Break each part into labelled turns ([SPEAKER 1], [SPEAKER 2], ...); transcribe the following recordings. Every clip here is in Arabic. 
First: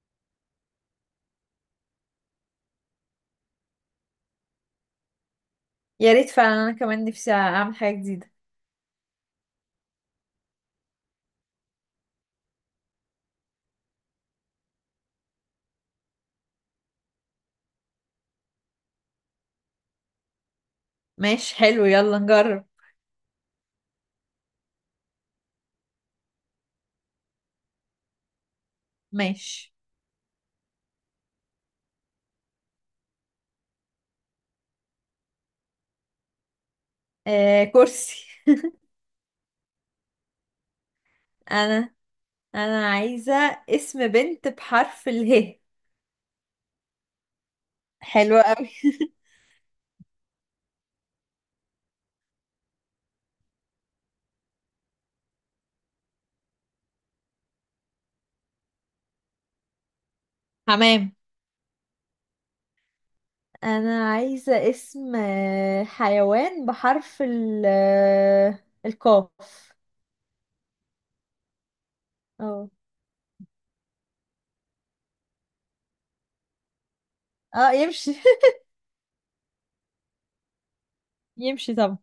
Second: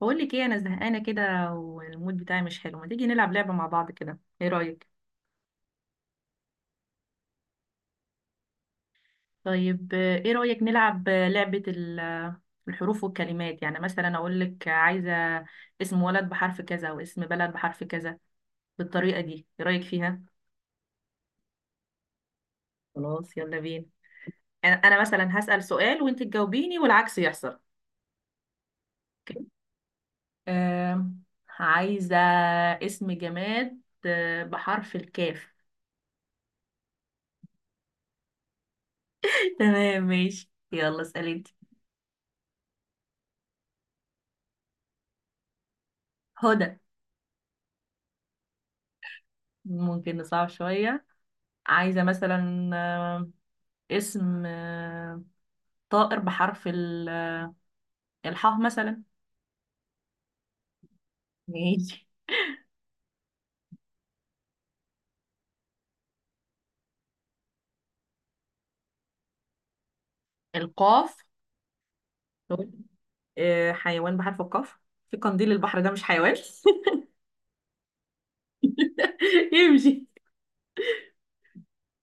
[SPEAKER 1] بقول لك ايه، انا زهقانه كده والمود بتاعي مش حلو. ما تيجي نلعب لعبه مع بعض كده؟ ايه رايك؟
[SPEAKER 2] يا ريت فعلا، انا كمان نفسي اعمل حاجة جديدة.
[SPEAKER 1] طيب، ايه رايك نلعب لعبه الحروف والكلمات؟ يعني مثلا اقول لك عايزه اسم ولد بحرف كذا، واسم بلد بحرف كذا، بالطريقه دي. ايه رايك فيها؟
[SPEAKER 2] ماشي، حلو، يلا نجرب.
[SPEAKER 1] خلاص، يلا بينا. انا مثلا هسال سؤال وانت تجاوبيني والعكس يحصل. اوكي.
[SPEAKER 2] ماشي.
[SPEAKER 1] آم، عايزه اسم جماد بحرف الكاف.
[SPEAKER 2] آه، كرسي.
[SPEAKER 1] تمام ماشي، يلا اسالي انت.
[SPEAKER 2] انا انا عايزة اسم بنت بحرف اله.
[SPEAKER 1] هدى.
[SPEAKER 2] حلو قوي.
[SPEAKER 1] ممكن نصعب شوية. عايزة مثلا اسم طائر بحرف الحاء مثلا.
[SPEAKER 2] حمام.
[SPEAKER 1] ماشي.
[SPEAKER 2] انا عايزة اسم حيوان بحرف ال القاف.
[SPEAKER 1] القاف.
[SPEAKER 2] اه.
[SPEAKER 1] حيوان بحرف القاف. في قنديل البحر، ده مش حيوان؟
[SPEAKER 2] اه، يمشي.
[SPEAKER 1] يمشي.
[SPEAKER 2] يمشي طبعا.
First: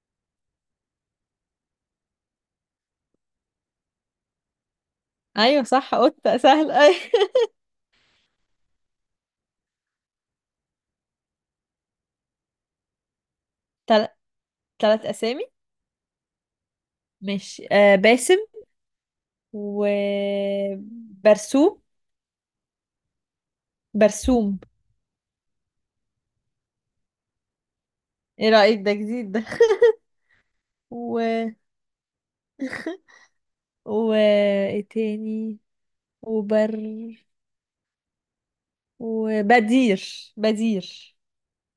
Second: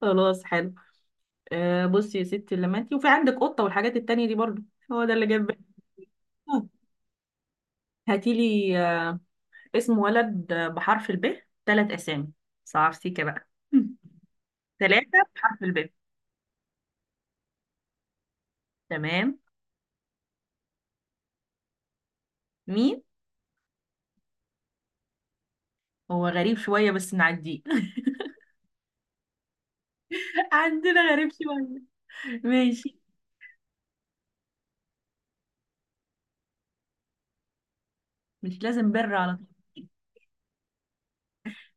[SPEAKER 1] خلاص حلو. بصي يا ستي، لما انتي وفي عندك قطة والحاجات التانية دي برضو، هو ده اللي جاب بالي.
[SPEAKER 2] ايوه، صح، قطة
[SPEAKER 1] آه،
[SPEAKER 2] سهل، ايوه.
[SPEAKER 1] هاتيلي اسم ولد بحرف الب، ثلاث أسامي. صعب سيكا بقى.
[SPEAKER 2] تل... تلات
[SPEAKER 1] ثلاثة
[SPEAKER 2] اسامي.
[SPEAKER 1] بحرف الب.
[SPEAKER 2] ماشي، باسم.
[SPEAKER 1] تمام.
[SPEAKER 2] وبرسوم.
[SPEAKER 1] مين؟
[SPEAKER 2] برسوم.
[SPEAKER 1] هو غريب شوية بس نعديه.
[SPEAKER 2] ايه رأيك؟ ده جديد ده.
[SPEAKER 1] عندنا غريب
[SPEAKER 2] و
[SPEAKER 1] شوية. ماشي.
[SPEAKER 2] و ايه تاني؟ وبر
[SPEAKER 1] مش لازم بر على طول.
[SPEAKER 2] وبدير.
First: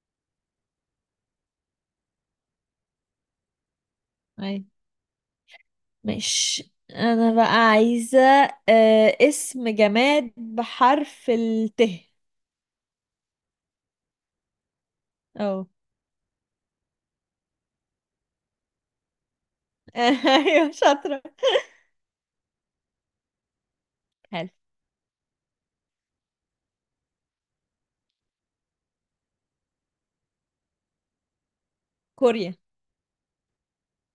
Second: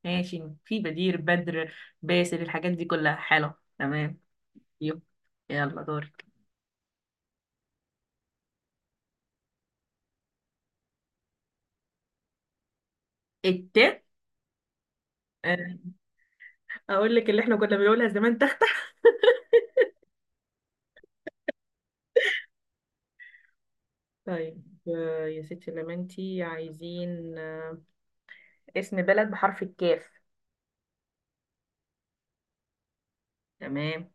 [SPEAKER 1] ماشي، في بدير، بدر، باسل، الحاجات دي كلها حلو. تمام.
[SPEAKER 2] اي.
[SPEAKER 1] يو. يلا دورك.
[SPEAKER 2] مش انا بقى عايزة اسم جماد بحرف الت.
[SPEAKER 1] الت.
[SPEAKER 2] اه.
[SPEAKER 1] آه، اقول لك اللي احنا كنا بنقولها زمان: تختك.
[SPEAKER 2] ايوه، شاطرة. حلو.
[SPEAKER 1] طيب، يا ستي لما انتي عايزين اسم بلد بحرف الكاف.
[SPEAKER 2] كوريا.
[SPEAKER 1] تمام.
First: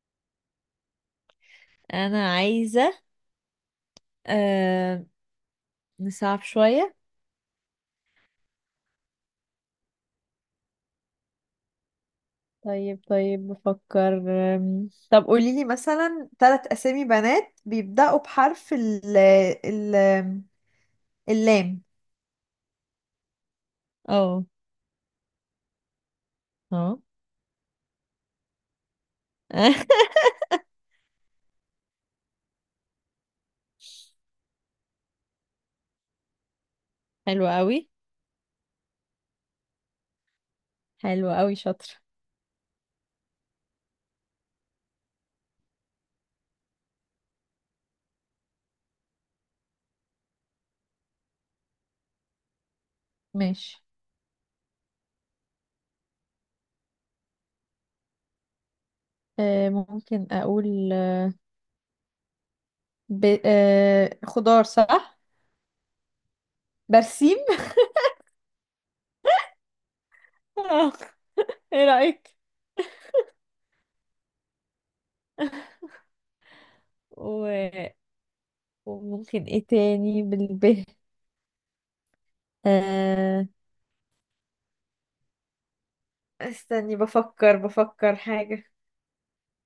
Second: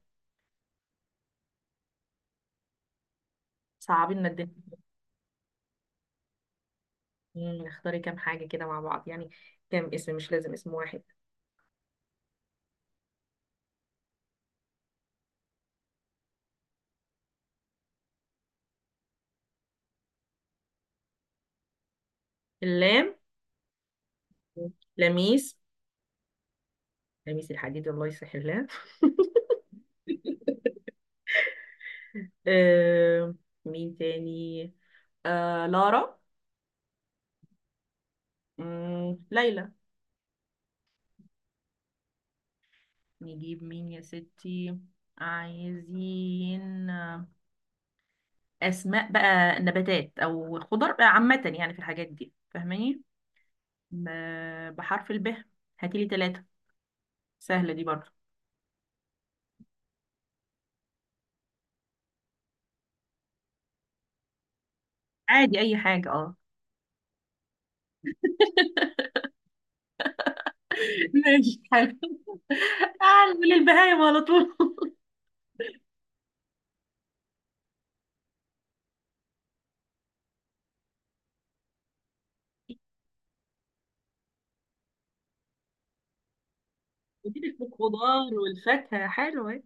[SPEAKER 2] انا عايزة.
[SPEAKER 1] صعبين لنا الدنيا.
[SPEAKER 2] آه نصعب شوية.
[SPEAKER 1] اختاري كام حاجة كده مع بعض يعني، كام اسم، مش لازم اسم واحد.
[SPEAKER 2] طيب بفكر. طب قولي لي مثلا ثلاث أسامي بنات بيبدأوا بحرف ال اللام.
[SPEAKER 1] اللام.
[SPEAKER 2] اه.
[SPEAKER 1] لميس.
[SPEAKER 2] اه.
[SPEAKER 1] لميس الحديد، الله يصلح الله. آه، مين تاني؟ آه، لارا.
[SPEAKER 2] حلو قوي.
[SPEAKER 1] مم. ليلى.
[SPEAKER 2] حلو قوي، شاطرة.
[SPEAKER 1] نجيب مين يا ستي؟ عايزين أسماء بقى نباتات أو خضر بقى، عامة يعني في الحاجات دي، فاهماني؟
[SPEAKER 2] ماشي.
[SPEAKER 1] ب... بحرف الب، هاتيلي ثلاثة. سهلة دي برضه.
[SPEAKER 2] أه، ممكن أقول ب... أه خضار، صح.
[SPEAKER 1] عادي أي حاجة، اه.
[SPEAKER 2] برسيم. آه،
[SPEAKER 1] ماشي
[SPEAKER 2] ايه
[SPEAKER 1] حلو.
[SPEAKER 2] رأيك؟
[SPEAKER 1] تعال من البهايم على طول.
[SPEAKER 2] و... وممكن ايه تاني بالب؟ آه... استني،
[SPEAKER 1] قلتلك
[SPEAKER 2] بفكر
[SPEAKER 1] الخضار
[SPEAKER 2] حاجة.
[SPEAKER 1] والفاكهة حلوة.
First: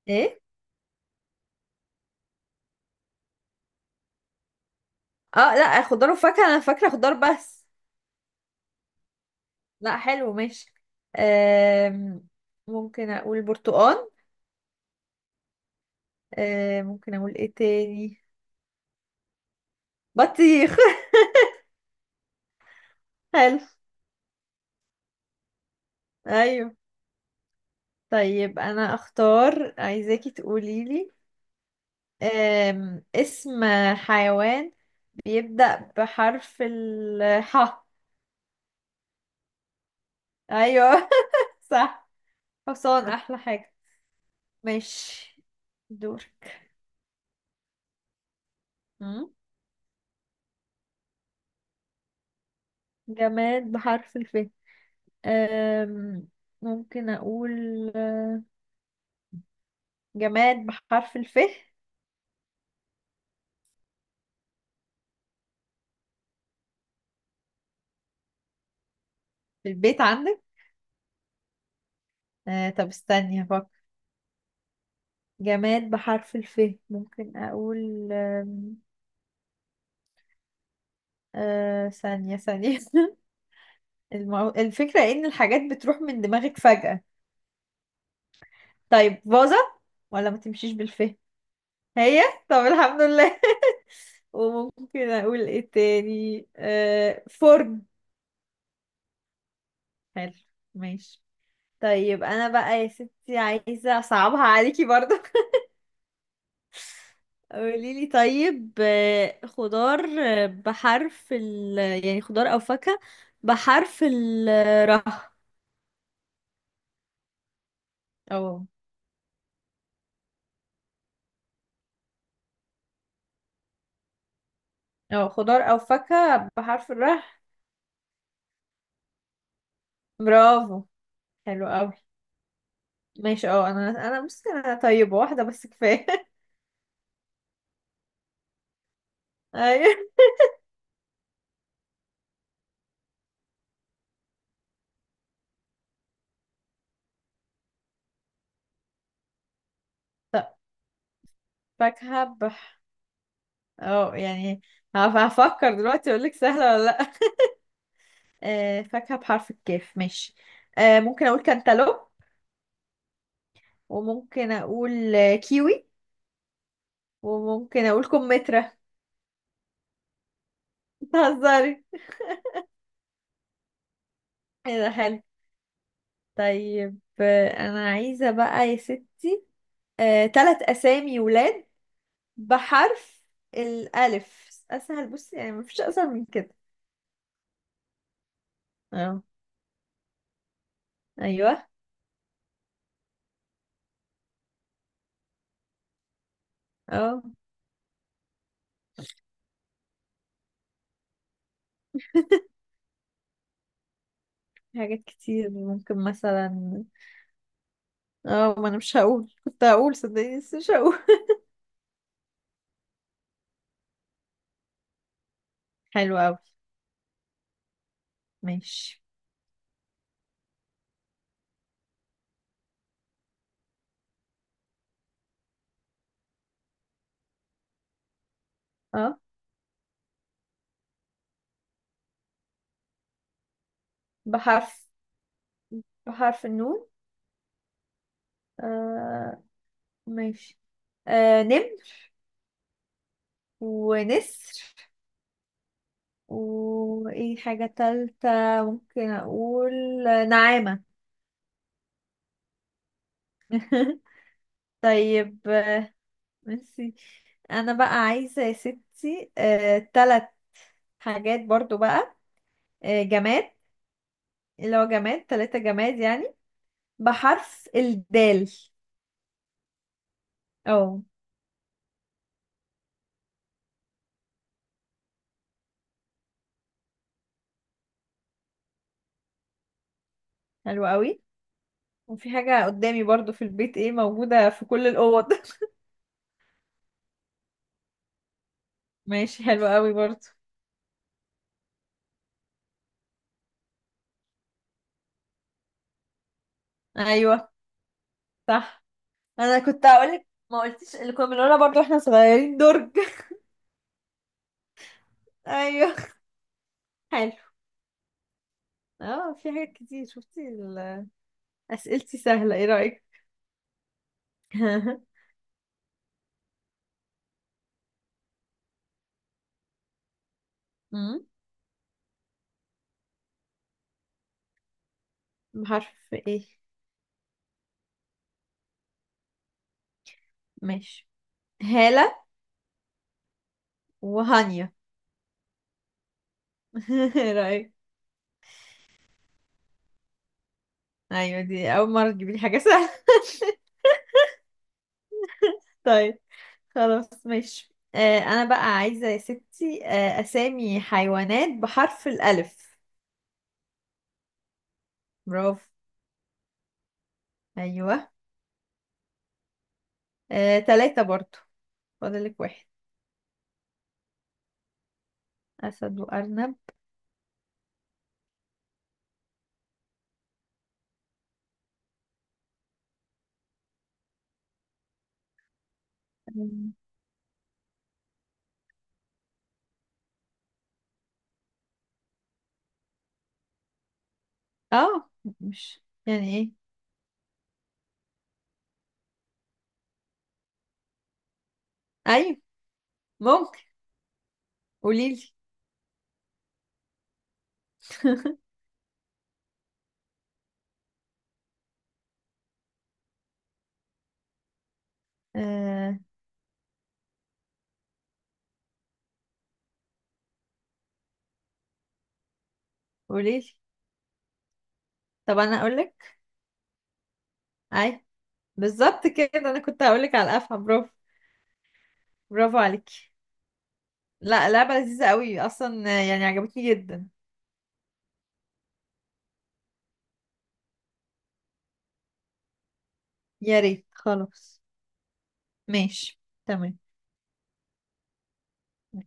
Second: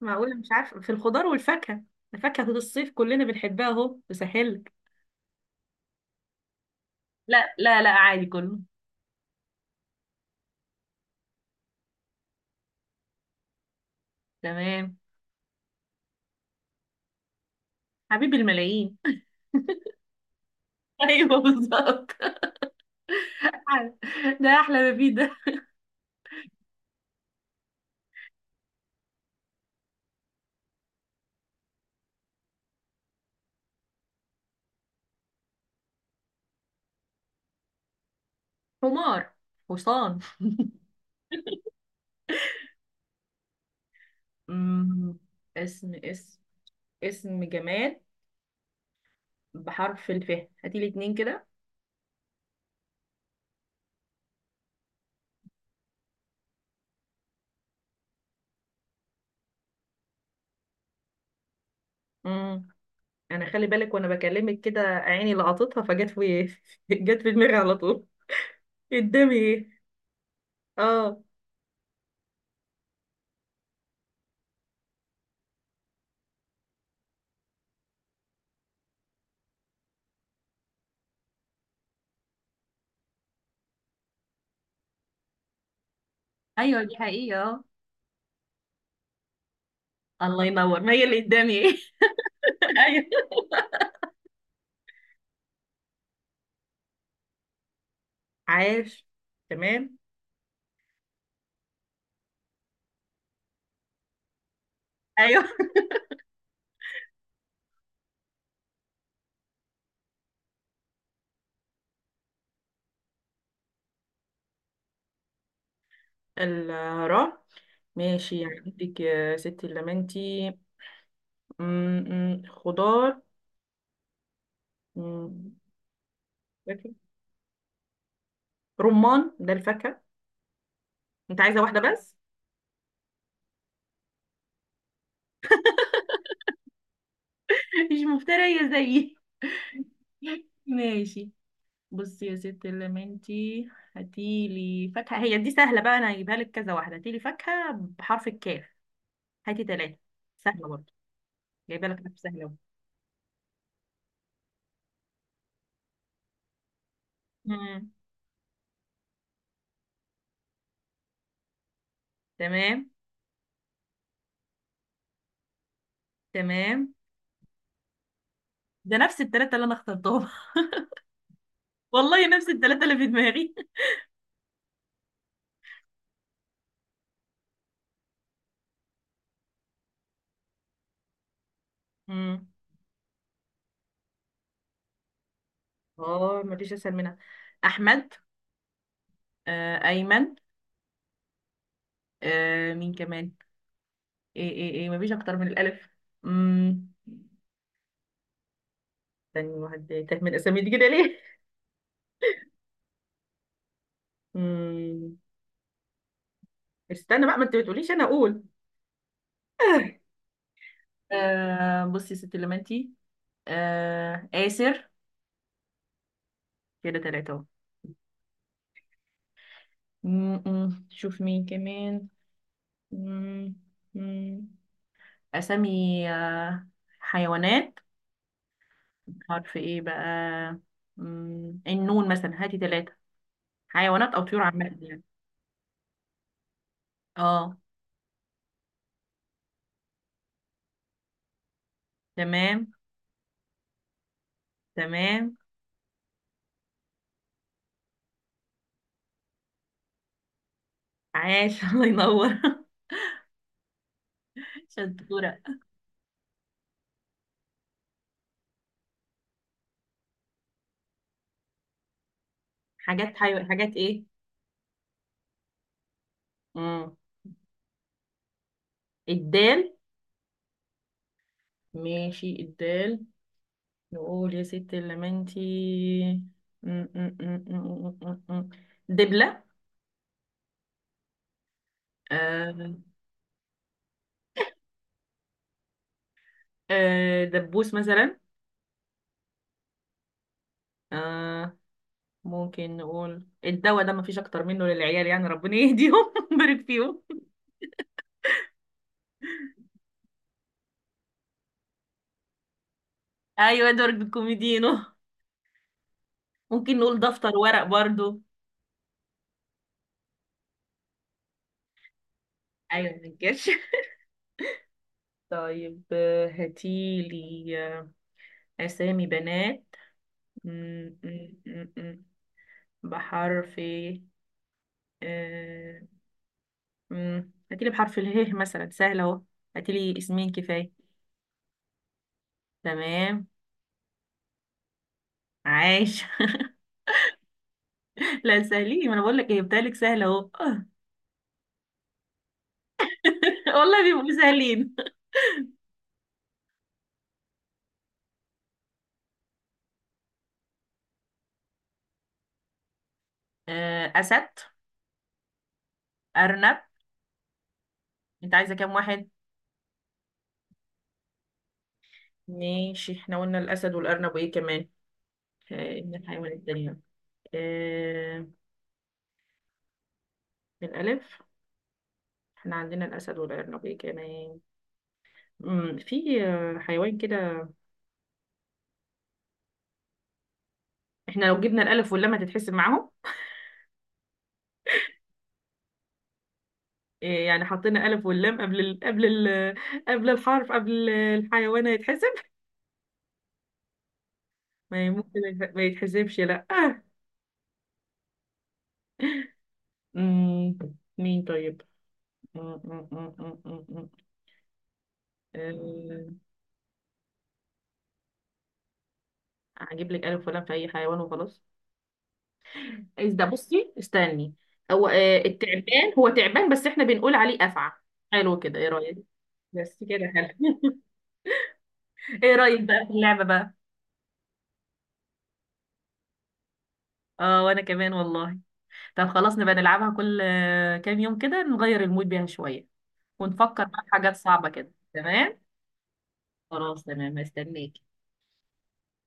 [SPEAKER 1] معقولة
[SPEAKER 2] ايه؟
[SPEAKER 1] مش عارفة في الخضار والفاكهة؟ ده فاكهة الصيف كلنا بنحبها، اهو بسهلك.
[SPEAKER 2] اه، لا، خضار وفاكهة، انا فاكرة خضار
[SPEAKER 1] لا
[SPEAKER 2] بس.
[SPEAKER 1] لا لا، عادي كله.
[SPEAKER 2] لا، حلو، ماشي. آم، ممكن اقول برتقال.
[SPEAKER 1] تمام.
[SPEAKER 2] ممكن اقول ايه تاني؟
[SPEAKER 1] حبيب الملايين.
[SPEAKER 2] بطيخ.
[SPEAKER 1] ايوه بالظبط.
[SPEAKER 2] حلو.
[SPEAKER 1] ده احلى ما فيه ده.
[SPEAKER 2] ايوه. طيب، انا اختار، عايزاكي تقولي لي اسم حيوان بيبدأ بحرف الحاء.
[SPEAKER 1] حمار، حصان.
[SPEAKER 2] ايوه. صح. حصان احلى حاجة.
[SPEAKER 1] مم.
[SPEAKER 2] ماشي.
[SPEAKER 1] اسم اسم
[SPEAKER 2] دورك.
[SPEAKER 1] اسم جماد
[SPEAKER 2] مم.
[SPEAKER 1] بحرف الف. هاتي لي اتنين كده.
[SPEAKER 2] جماد بحرف الف. أم، ممكن أقول آه، جماد بحرف الف في
[SPEAKER 1] مم. انا خلي بالك وانا بكلمك كده، عيني لقطتها فجت في جت في دماغي على طول. قدامي ايه؟
[SPEAKER 2] البيت عندك.
[SPEAKER 1] اه.
[SPEAKER 2] أه، طب استني هفكر. جماد بحرف الف. ممكن أقول أه، ثانية ثانية. الفكرة إن الحاجات بتروح من دماغك
[SPEAKER 1] ايوه دي
[SPEAKER 2] فجأة.
[SPEAKER 1] حقيقة.
[SPEAKER 2] طيب، فازة.
[SPEAKER 1] اه
[SPEAKER 2] ولا ما
[SPEAKER 1] الله
[SPEAKER 2] تمشيش
[SPEAKER 1] ينور، ما
[SPEAKER 2] بالف؟
[SPEAKER 1] هي اللي قدامي ايه.
[SPEAKER 2] هي. طب الحمد
[SPEAKER 1] ايوه.
[SPEAKER 2] لله. وممكن أقول إيه تاني؟ فرن.
[SPEAKER 1] عاش. تمام.
[SPEAKER 2] حلو. ماشي. طيب، أنا بقى يا ستي عايزة أصعبها عليكي برضه.
[SPEAKER 1] ايوه.
[SPEAKER 2] قوليلي طيب، خضار بحرف ال، يعني خضار أو فاكهة بحرف الراء.
[SPEAKER 1] الراء. ماشي، يعني
[SPEAKER 2] اه.
[SPEAKER 1] عندك يا ستي اللمنتي خضار،
[SPEAKER 2] اه،
[SPEAKER 1] م-
[SPEAKER 2] خضار او فاكهة بحرف
[SPEAKER 1] فاكهة.
[SPEAKER 2] الراء.
[SPEAKER 1] رمان ده الفاكهة.
[SPEAKER 2] برافو.
[SPEAKER 1] انت عايزة
[SPEAKER 2] حلو
[SPEAKER 1] واحدة
[SPEAKER 2] قوي.
[SPEAKER 1] بس؟
[SPEAKER 2] ماشي. اه، انا بصي، انا طيبة، واحدة بس كفاية.
[SPEAKER 1] مش مفترية زيي.
[SPEAKER 2] ايوه.
[SPEAKER 1] ماشي. بصي يا ستي اللمنتي، هاتيلي فاكهة، هي دي سهلة بقى، انا هجيبها لك كذا واحدة. هاتيلي فاكهة بحرف الكاف، هاتي ثلاثة.
[SPEAKER 2] طب،
[SPEAKER 1] سهلة برضه، جايبة لك حاجة
[SPEAKER 2] فاكهة
[SPEAKER 1] سهلة أهو.
[SPEAKER 2] بح اه يعني هفكر دلوقتي، اقول لك سهلة ولا لا.
[SPEAKER 1] مم.
[SPEAKER 2] فاكهة بحرف الكاف، ماشي. ممكن اقول كانتالوب.
[SPEAKER 1] تمام.
[SPEAKER 2] وممكن اقول كيوي.
[SPEAKER 1] تمام.
[SPEAKER 2] وممكن اقول كمثرى.
[SPEAKER 1] ده نفس الثلاثة اللي انا اخترتهم.
[SPEAKER 2] بتهزري؟
[SPEAKER 1] والله نفس الثلاثة اللي في دماغي.
[SPEAKER 2] ايه ده، حلو. طيب، انا عايزة بقى يا ست تلات اسامي ولاد
[SPEAKER 1] امم.
[SPEAKER 2] بحرف الالف، اسهل بصي يعني مفيش اسهل من
[SPEAKER 1] اه
[SPEAKER 2] كده.
[SPEAKER 1] مفيش اسهل منها. احمد.
[SPEAKER 2] اه.
[SPEAKER 1] آه ايمن.
[SPEAKER 2] ايوه.
[SPEAKER 1] آه مين كمان؟ ايه ايه ايه، مفيش اكتر من الالف. امم.
[SPEAKER 2] اه،
[SPEAKER 1] تاني واحد تاه من الاسامي دي كده ليه؟
[SPEAKER 2] في حاجات
[SPEAKER 1] امم.
[SPEAKER 2] كتير ممكن مثلا.
[SPEAKER 1] استنى بقى، ما انت بتقوليش انا اقول.
[SPEAKER 2] اه، ما انا مش هقول، كنت هقول صدقني بس مش هقول.
[SPEAKER 1] آه، بصي يا ست لمنتي، آه آسر.
[SPEAKER 2] حلو اوي.
[SPEAKER 1] كده تلاتة اهو.
[SPEAKER 2] ماشي.
[SPEAKER 1] م- م. شوف مين كمان. م- م. أسامي، آه، حيوانات.
[SPEAKER 2] اه،
[SPEAKER 1] حرف ايه بقى؟ النون مثلا، هاتي ثلاثة حيوانات او طيور عامة
[SPEAKER 2] بحرف
[SPEAKER 1] يعني.
[SPEAKER 2] بحرف النون.
[SPEAKER 1] اه.
[SPEAKER 2] آه، ماشي. نمر.
[SPEAKER 1] تمام.
[SPEAKER 2] ونسر.
[SPEAKER 1] تمام.
[SPEAKER 2] وايه حاجة تالتة؟ ممكن اقول نعامة.
[SPEAKER 1] عاش. الله ينور. شطورة.
[SPEAKER 2] طيب، ميرسي. انا بقى عايزة يا ستي تلات حاجات برضو بقى، جماد
[SPEAKER 1] حاجات ايه؟
[SPEAKER 2] اللي هو جماد، تلاتة جماد يعني،
[SPEAKER 1] مم.
[SPEAKER 2] بحرف الدال.
[SPEAKER 1] الدال.
[SPEAKER 2] اه.
[SPEAKER 1] ماشي، الدال. نقول يا ست اللمنتي. مم، مم، مم، مم، مم، مم. دبلة.
[SPEAKER 2] حلو قوي. وفي حاجة
[SPEAKER 1] آه.
[SPEAKER 2] قدامي برضو في البيت، ايه موجودة في كل الأوض.
[SPEAKER 1] دبوس مثلا.
[SPEAKER 2] ماشي، حلو قوي برضو.
[SPEAKER 1] آه. ممكن نقول الدواء، ده مفيش اكتر منه للعيال يعني، ربنا يهديهم ويبارك فيهم.
[SPEAKER 2] ايوه، صح. انا كنت هقولك ما قلتيش اللي كنا بنقولها برضو احنا صغيرين: درج.
[SPEAKER 1] ايوه ادوارد الكوميدينو.
[SPEAKER 2] ايوه.
[SPEAKER 1] ممكن نقول
[SPEAKER 2] حلو.
[SPEAKER 1] دفتر ورق برضو.
[SPEAKER 2] اه، في حاجات كتير، شفتي اسئلتي سهلة، ايه
[SPEAKER 1] ايوه،
[SPEAKER 2] رأيك؟
[SPEAKER 1] ما ننكرش. طيب، هاتيلي آه، اسامي بنات م-
[SPEAKER 2] أمم،
[SPEAKER 1] م- م- م- بحرف إيه؟ آه،
[SPEAKER 2] بحرف ايه؟
[SPEAKER 1] م- هاتيلي بحرف اله مثلا، سهل اهو. هاتيلي اسمين كفايه.
[SPEAKER 2] ماشي. هالة.
[SPEAKER 1] تمام.
[SPEAKER 2] وهانيا.
[SPEAKER 1] عاش.
[SPEAKER 2] ايه رأيك؟
[SPEAKER 1] لا سهلين، ما انا بقول لك ايه بتهيألك سهل اهو.
[SPEAKER 2] ايوه، دي اول مرة تجيبي لي حاجة سهلة.
[SPEAKER 1] والله بيبقوا سهلين.
[SPEAKER 2] طيب، خلاص ماشي. انا بقى عايزة يا ستي اسامي حيوانات بحرف الالف.
[SPEAKER 1] اسد.
[SPEAKER 2] برافو.
[SPEAKER 1] ارنب.
[SPEAKER 2] ايوه.
[SPEAKER 1] انت عايزه كام واحد؟
[SPEAKER 2] تلاتة برضو. فاضلك واحد.
[SPEAKER 1] ماشي. احنا قلنا الاسد والارنب، وايه كمان؟ من
[SPEAKER 2] اسد
[SPEAKER 1] الحيوان
[SPEAKER 2] وارنب.
[SPEAKER 1] التانية. آه، بالألف احنا عندنا الأسد والأرنبي، كمان في
[SPEAKER 2] أمم.
[SPEAKER 1] حيوان كده. احنا لو جبنا الألف واللام هتتحسب معاهم؟
[SPEAKER 2] اه، مش يعني ايه؟
[SPEAKER 1] يعني حطينا ألف واللام قبل الحرف، قبل الحيوان، هيتحسب؟
[SPEAKER 2] ايوه، ممكن.
[SPEAKER 1] ما ي- ممكن
[SPEAKER 2] قوليلي.
[SPEAKER 1] يت- ما يتحسبش، لا آه. مم، مين طيب؟ مم، مم، مم، مم، مم، مم. آه، هجيب لك ألف ولام في أي حيوان وخلاص. ده
[SPEAKER 2] قوليلي.
[SPEAKER 1] بصي استني. هو
[SPEAKER 2] طب انا
[SPEAKER 1] التعبان، هو
[SPEAKER 2] اقولك.
[SPEAKER 1] تعبان بس احنا بنقول عليه افعى.
[SPEAKER 2] اي.
[SPEAKER 1] حلو كده، ايه رايك؟
[SPEAKER 2] بالظبط كده، انا كنت
[SPEAKER 1] بس كده
[SPEAKER 2] هقولك على
[SPEAKER 1] حلو.
[SPEAKER 2] الافعى، برافو.
[SPEAKER 1] ايه
[SPEAKER 2] برافو
[SPEAKER 1] رايك بقى في
[SPEAKER 2] عليكي.
[SPEAKER 1] اللعبه بقى؟
[SPEAKER 2] لا، لعبة لذيذة قوي اصلا، يعني عجبتني جدا.
[SPEAKER 1] اه وانا كمان والله. طب خلاص، نبقى نلعبها كل كام يوم كده، نغير المود بيها شويه،
[SPEAKER 2] يا
[SPEAKER 1] ونفكر بقى
[SPEAKER 2] ريت،
[SPEAKER 1] في حاجات صعبه
[SPEAKER 2] خلاص.
[SPEAKER 1] كده. تمام.
[SPEAKER 2] ماشي.
[SPEAKER 1] خلاص تمام، استنيك.
[SPEAKER 2] تمام.